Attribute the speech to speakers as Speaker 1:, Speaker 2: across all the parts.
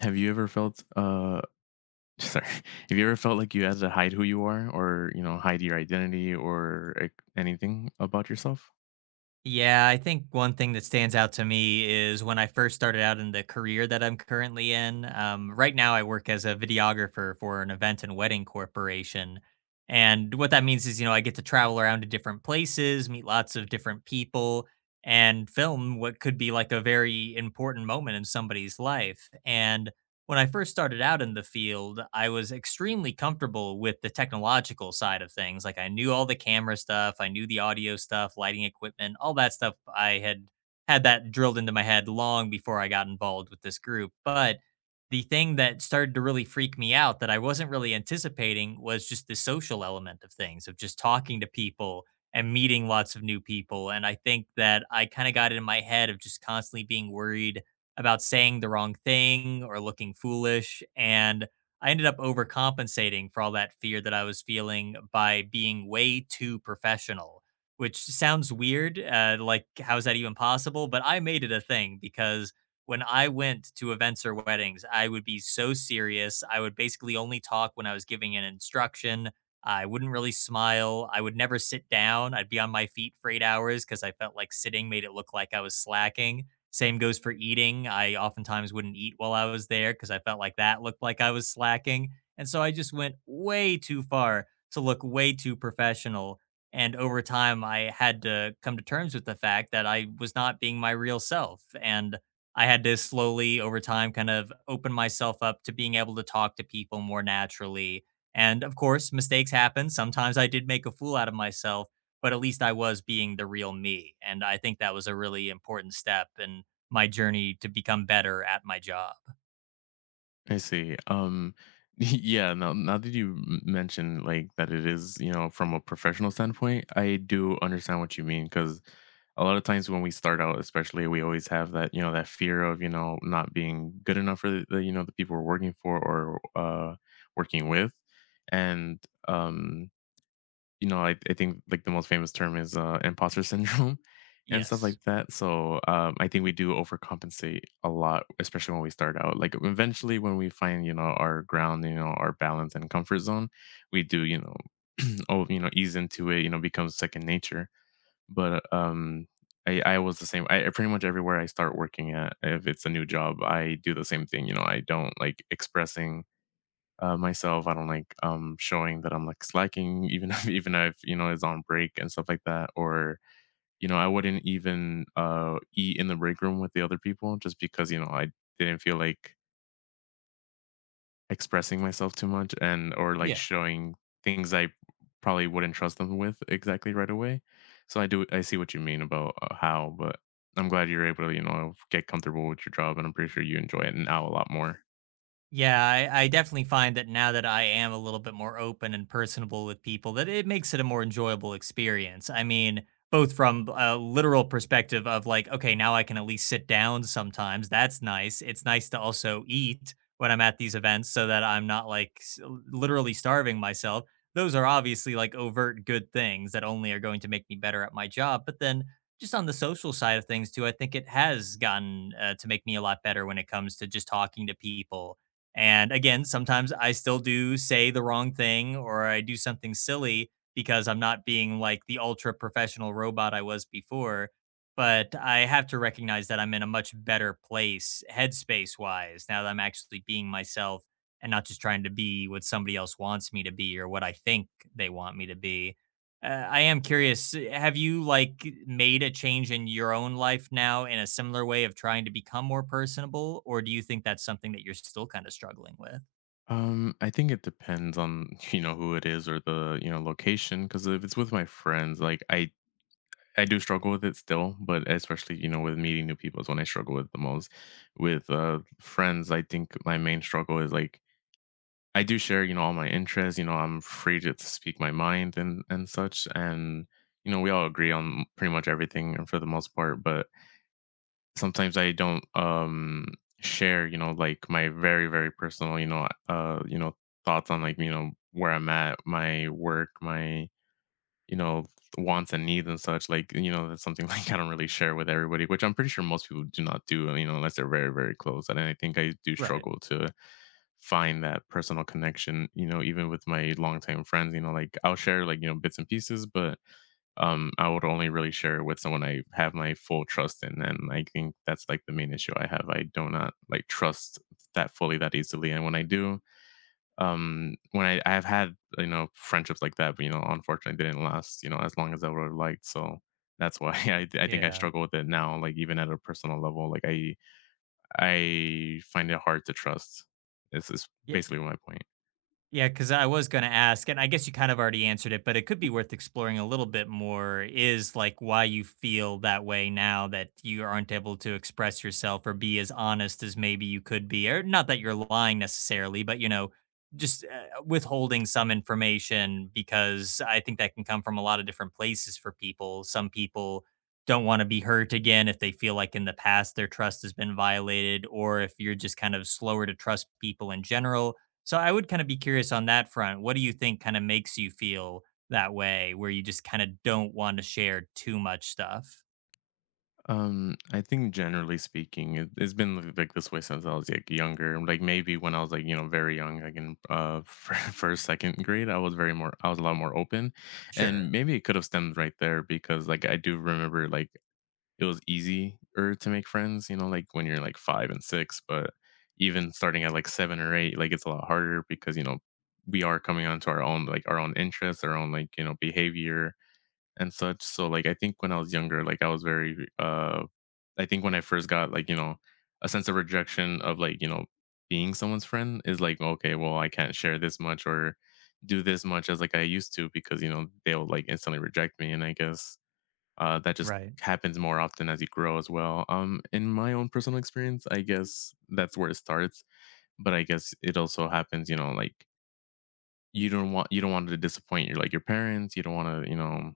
Speaker 1: Have you ever felt sorry, have you ever felt like you had to hide who you are or, hide your identity or like, anything about yourself?
Speaker 2: Yeah, I think one thing that stands out to me is when I first started out in the career that I'm currently in. Right now, I work as a videographer for an event and wedding corporation. And what that means is, I get to travel around to different places, meet lots of different people, and film what could be like a very important moment in somebody's life. And when I first started out in the field, I was extremely comfortable with the technological side of things. Like I knew all the camera stuff, I knew the audio stuff, lighting equipment, all that stuff. I had had that drilled into my head long before I got involved with this group. But the thing that started to really freak me out that I wasn't really anticipating was just the social element of things, of just talking to people and meeting lots of new people. And I think that I kind of got it in my head of just constantly being worried about saying the wrong thing or looking foolish. And I ended up overcompensating for all that fear that I was feeling by being way too professional, which sounds weird. Like, how is that even possible? But I made it a thing because when I went to events or weddings, I would be so serious. I would basically only talk when I was giving an instruction. I wouldn't really smile. I would never sit down. I'd be on my feet for 8 hours because I felt like sitting made it look like I was slacking. Same goes for eating. I oftentimes wouldn't eat while I was there because I felt like that looked like I was slacking. And so I just went way too far to look way too professional. And over time, I had to come to terms with the fact that I was not being my real self. And I had to slowly, over time, kind of open myself up to being able to talk to people more naturally. And of course, mistakes happen. Sometimes I did make a fool out of myself, but at least I was being the real me. And I think that was a really important step in my journey to become better at my job.
Speaker 1: I see. Yeah, now that you mentioned like that it is, from a professional standpoint, I do understand what you mean cuz a lot of times when we start out especially we always have that, that fear of, not being good enough for the the people we're working for or working with and um you know, I think like the most famous term is imposter syndrome and stuff like
Speaker 2: Yes.
Speaker 1: that. So I think we do overcompensate a lot, especially when we start out. Like eventually, when we find our ground, our balance and comfort zone, we do oh ease into it. You know becomes second nature. But I was the same. I pretty much everywhere I start working at, if it's a new job, I do the same thing. You know, I don't like expressing myself. I don't like showing that I'm like slacking, even if it's on break and stuff like that. Or I wouldn't even eat in the break room with the other people just because I didn't feel like expressing myself too much and or like
Speaker 2: Yeah,
Speaker 1: showing things I probably wouldn't trust them with exactly right away. So I see what you mean about how, but I'm glad you're able to get comfortable with your job, and I'm pretty sure you enjoy it now a lot more.
Speaker 2: yeah, I definitely find that now that I am a little bit more open and personable with people, that it makes it a more enjoyable experience. I mean, both from a literal perspective of like, okay, now I can at least sit down sometimes. That's nice. It's nice to also eat when I'm at these events so that I'm not like literally starving myself. Those are obviously like overt good things that only are going to make me better at my job. But then just on the social side of things too, I think it has gotten to make me a lot better when it comes to just talking to people. And again, sometimes I still do say the wrong thing or I do something silly because I'm not being like the ultra professional robot I was before. But I have to recognize that I'm in a much better place, headspace wise, now that I'm actually being myself and not just trying to be what somebody else wants me to be or what I think they want me to be. I am curious. Have you like made a change in your own life now in a similar way of trying to become more personable, or do you think that's something that you're still kind of struggling with?
Speaker 1: I think it depends on who it is or the location. Because if it's with my friends, like I do struggle with it still, but especially with meeting new people is when I struggle with the most. With friends, I think my main struggle is like I do share all my interests. You know I'm free to speak my mind and such, and we all agree on pretty much everything for the most part. But sometimes I don't share, you know, like my very, very personal, thoughts on like, where I'm at, my work, my, you know, wants and needs and such. Like, you know, that's something like I don't really share with everybody, which I'm pretty sure most people do not do, you know, unless they're very, very close. And I think I do
Speaker 2: Right.
Speaker 1: struggle to find that personal connection, you know, even with my longtime friends, you know, like I'll share like, you know, bits and pieces, but I would only really share it with someone I have my full trust in, and I think that's like the main issue I have. I do not like trust that fully that easily, and when I do, I have had you know friendships like that, but you know, unfortunately, didn't last you know as long as I would have liked. So that's why I think I
Speaker 2: Yeah.
Speaker 1: struggle with it now. Like even at a personal level, like I find it hard to trust. This is
Speaker 2: Yeah.
Speaker 1: basically my point.
Speaker 2: Yeah, because I was going to ask, and I guess you kind of already answered it, but it could be worth exploring a little bit more is like why you feel that way now that you aren't able to express yourself or be as honest as maybe you could be. Or not that you're lying necessarily, but just withholding some information because I think that can come from a lot of different places for people. Some people don't want to be hurt again if they feel like in the past their trust has been violated, or if you're just kind of slower to trust people in general. So I would kind of be curious on that front. What do you think kind of makes you feel that way where you just kind of don't want to share too much stuff?
Speaker 1: I think generally speaking, it's been like this way since I was like younger. Like maybe when I was like you know very young, like in first second grade, I was a lot more open,
Speaker 2: Sure.
Speaker 1: and maybe it could have stemmed right there because like I do remember like it was easier to make friends, you know, like when you're like five and six, but even starting at like seven or eight, like it's a lot harder because you know we are coming onto our own like our own interests, our own like you know behavior and such. So like I think when I was younger, like I was very I think when I first got like, you know, a sense of rejection of like, you know, being someone's friend is like, okay, well, I can't share this much or do this much as like I used to because, you know, they'll like instantly reject me. And I guess that just
Speaker 2: Right.
Speaker 1: happens more often as you grow as well. In my own personal experience, I guess that's where it starts. But I guess it also happens, you know, like you don't want to disappoint your like your parents, you don't want to, you know,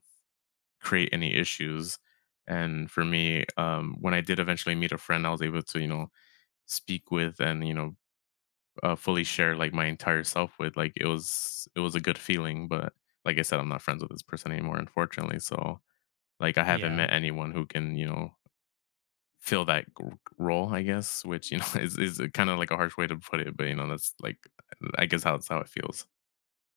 Speaker 1: create any issues. And for me, when I did eventually meet a friend, I was able to, you know, speak with and you know, fully share like my entire self with. It was a good feeling. But like I said, I'm not friends with this person anymore, unfortunately. So like I haven't
Speaker 2: Yeah.
Speaker 1: met anyone who can, you know, fill that role. I guess, which you know is kind of like a harsh way to put it, but you know, that's like I guess how it feels.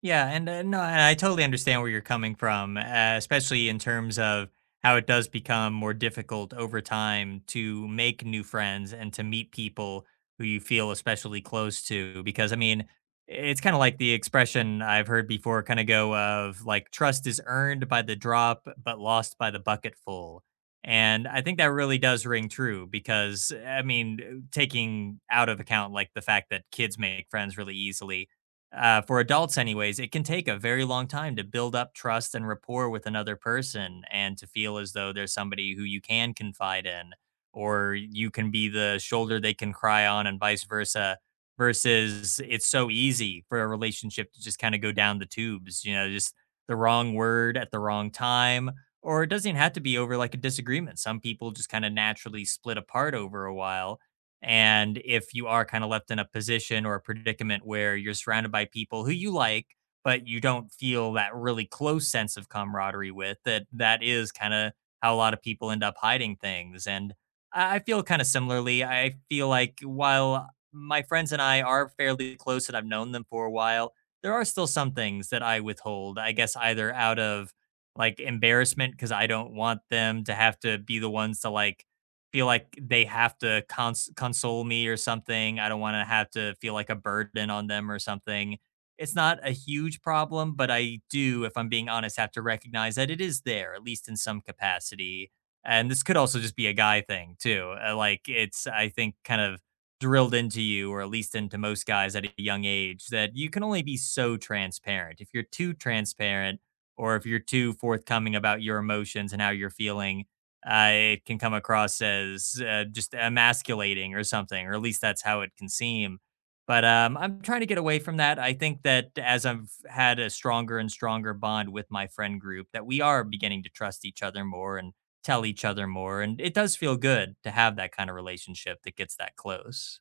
Speaker 2: Yeah, and no, and I totally understand where you're coming from, especially in terms of how it does become more difficult over time to make new friends and to meet people who you feel especially close to. Because I mean, it's kind of like the expression I've heard before, kind of go of like trust is earned by the drop, but lost by the bucket full. And I think that really does ring true because I mean, taking out of account like the fact that kids make friends really easily, for adults anyways, it can take a very long time to build up trust and rapport with another person and to feel as though there's somebody who you can confide in, or you can be the shoulder they can cry on and vice versa, versus it's so easy for a relationship to just kind of go down the tubes, just the wrong word at the wrong time. Or it doesn't have to be over like a disagreement. Some people just kind of naturally split apart over a while. And if you are kind of left in a position or a predicament where you're surrounded by people who you like, but you don't feel that really close sense of camaraderie with, that that is kind of how a lot of people end up hiding things. And I feel kind of similarly. I feel like while my friends and I are fairly close and I've known them for a while, there are still some things that I withhold, I guess, either out of like embarrassment because I don't want them to have to be the ones to like feel like they have to console me or something. I don't want to have to feel like a burden on them or something. It's not a huge problem, but I do, if I'm being honest, have to recognize that it is there, at least in some capacity. And this could also just be a guy thing, too. Like, it's, I think, kind of drilled into you, or at least into most guys at a young age, that you can only be so transparent. If you're too transparent, or if you're too forthcoming about your emotions and how you're feeling, it can come across as just emasculating or something, or at least that's how it can seem. But I'm trying to get away from that. I think that as I've had a stronger and stronger bond with my friend group, that we are beginning to trust each other more and tell each other more. And it does feel good to have that kind of relationship that gets that close.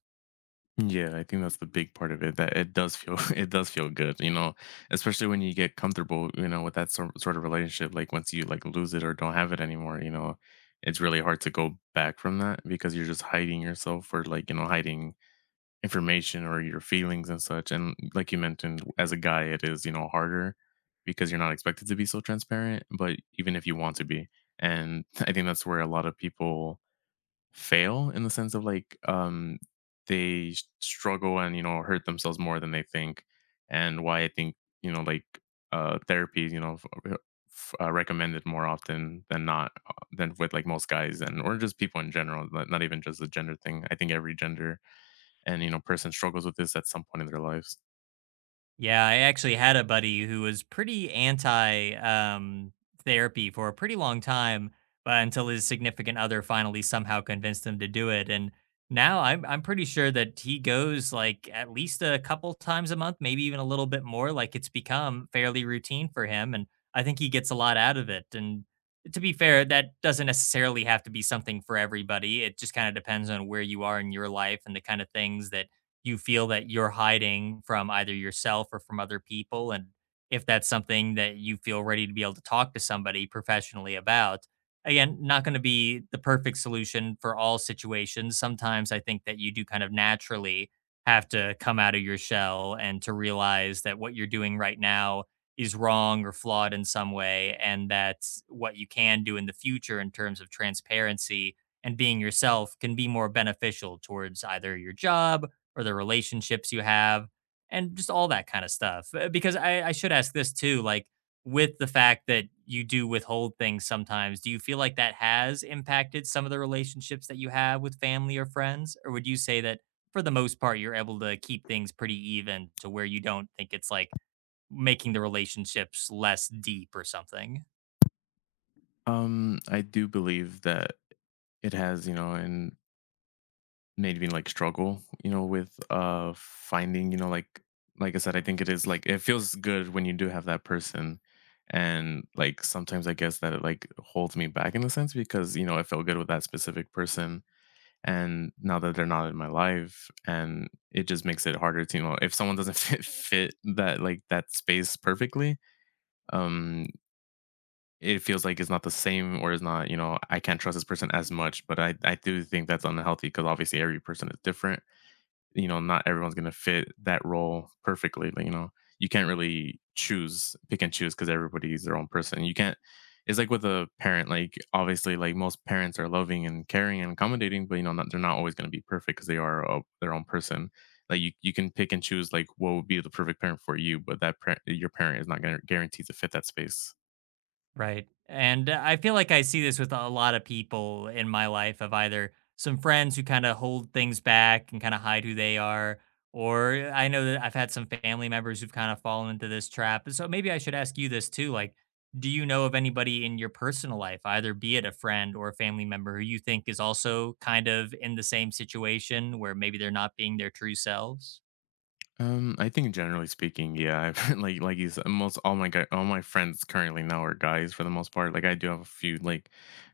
Speaker 1: Yeah, I think that's the big part of it. That it does feel it does feel good, you know, especially when you get comfortable, you know, with that sort of relationship. Like once you like lose it or don't have it anymore, you know, it's really hard to go back from that because you're just hiding yourself or like, you know, hiding information or your feelings and such. And like you mentioned, as a guy, it is, you know, harder because you're not expected to be so transparent, but even if you want to be. And I think that's where a lot of people fail in the sense of like they struggle and you know hurt themselves more than they think and why I think you know like therapy is, you know uh, recommended more often than not than with like most guys and or just people in general not even just the gender thing I think every gender and you know person struggles with this at some point in their lives
Speaker 2: Yeah, I actually had a buddy who was pretty anti therapy for a pretty long time, but until his significant other finally somehow convinced him to do it. And now I'm pretty sure that he goes like at least a couple times a month, maybe even a little bit more. Like it's become fairly routine for him, and I think he gets a lot out of it. And to be fair, that doesn't necessarily have to be something for everybody. It just kind of depends on where you are in your life and the kind of things that you feel that you're hiding from either yourself or from other people. And if that's something that you feel ready to be able to talk to somebody professionally about, again, not going to be the perfect solution for all situations. Sometimes I think that you do kind of naturally have to come out of your shell and to realize that what you're doing right now is wrong or flawed in some way, and that what you can do in the future in terms of transparency and being yourself can be more beneficial towards either your job or the relationships you have, and just all that kind of stuff. Because I should ask this too, like with the fact that you do withhold things sometimes, do you feel like that has impacted some of the relationships that you have with family or friends? Or would you say that for the most part, you're able to keep things pretty even to where you don't think it's like making the relationships less deep or something?
Speaker 1: I do believe that it has you know and made me like struggle you know with finding you know like I said I think it is like it feels good when you do have that person and like sometimes I guess that it like holds me back in a sense because you know I felt good with that specific person and now that they're not in my life and it just makes it harder to you know if someone doesn't fit that like that space perfectly um it feels like it's not the same or it's not you know I can't trust this person as much but I do think that's unhealthy because obviously every person is different. You know, not everyone's gonna fit that role perfectly. Like, you know, you can't really choose, pick and choose because everybody's their own person. You can't It's like with a parent, like obviously like most parents are loving and caring and accommodating, but you know, not, they're not always gonna be perfect because they are their own person. You can pick and choose like what would be the perfect parent for you, but your parent is not gonna guarantee to fit that space.
Speaker 2: Right. And I feel like I see this with a lot of people in my life of either some friends who kind of hold things back and kind of hide who they are, or I know that I've had some family members who've kind of fallen into this trap. So maybe I should ask you this too. Like, do you know of anybody in your personal life, either be it a friend or a family member, who you think is also kind of in the same situation where maybe they're not being their true selves?
Speaker 1: I think generally speaking, yeah, I've like you said, most all my guy all my friends currently now are guys for the most part. Like I do have a few like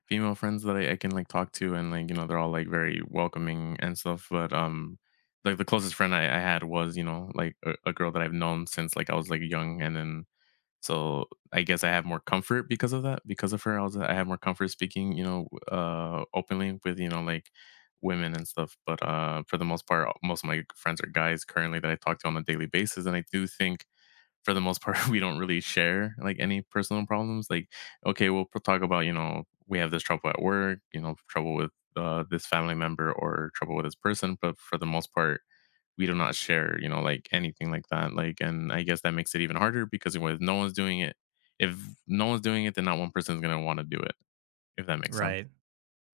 Speaker 1: female friends that I can like talk to and like, you know, they're all like very welcoming and stuff. But like the closest friend I had was, you know, like a girl that I've known since like I was like young and then so I guess I have more comfort because of that. Because of her, I have more comfort speaking, you know, openly with you know like women and stuff. But for the most part, most of my friends are guys currently that I talk to on a daily basis, and I do think for the most part we don't really share like any personal problems. Like, okay, we'll talk about you know we have this trouble at work, you know, trouble with this family member or trouble with this person, but for the most part we do not share, you know, like anything like that. Like, and I guess that makes it even harder because if no one's doing it, then not one person's gonna want to do it. If that makes sense.
Speaker 2: Right.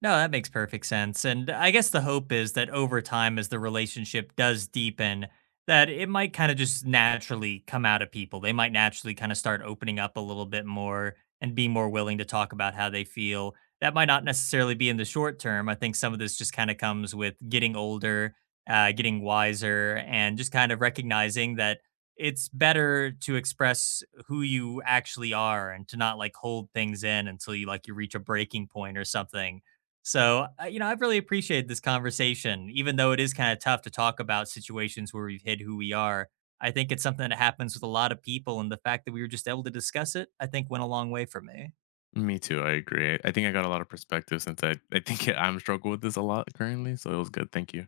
Speaker 2: No, that makes perfect sense. And I guess the hope is that over time, as the relationship does deepen, that it might kind of just naturally come out of people. They might naturally kind of start opening up a little bit more and be more willing to talk about how they feel. That might not necessarily be in the short term. I think some of this just kind of comes with getting older, getting wiser, and just kind of recognizing that it's better to express who you actually are and to not like hold things in until you like you reach a breaking point or something. So, I've really appreciated this conversation, even though it is kind of tough to talk about situations where we've hid who we are. I think it's something that happens with a lot of people, and the fact that we were just able to discuss it, I think, went a long way for me.
Speaker 1: Me too. I agree. I think I got a lot of perspective since I think I'm struggle with this a lot currently. So it was good. Thank you.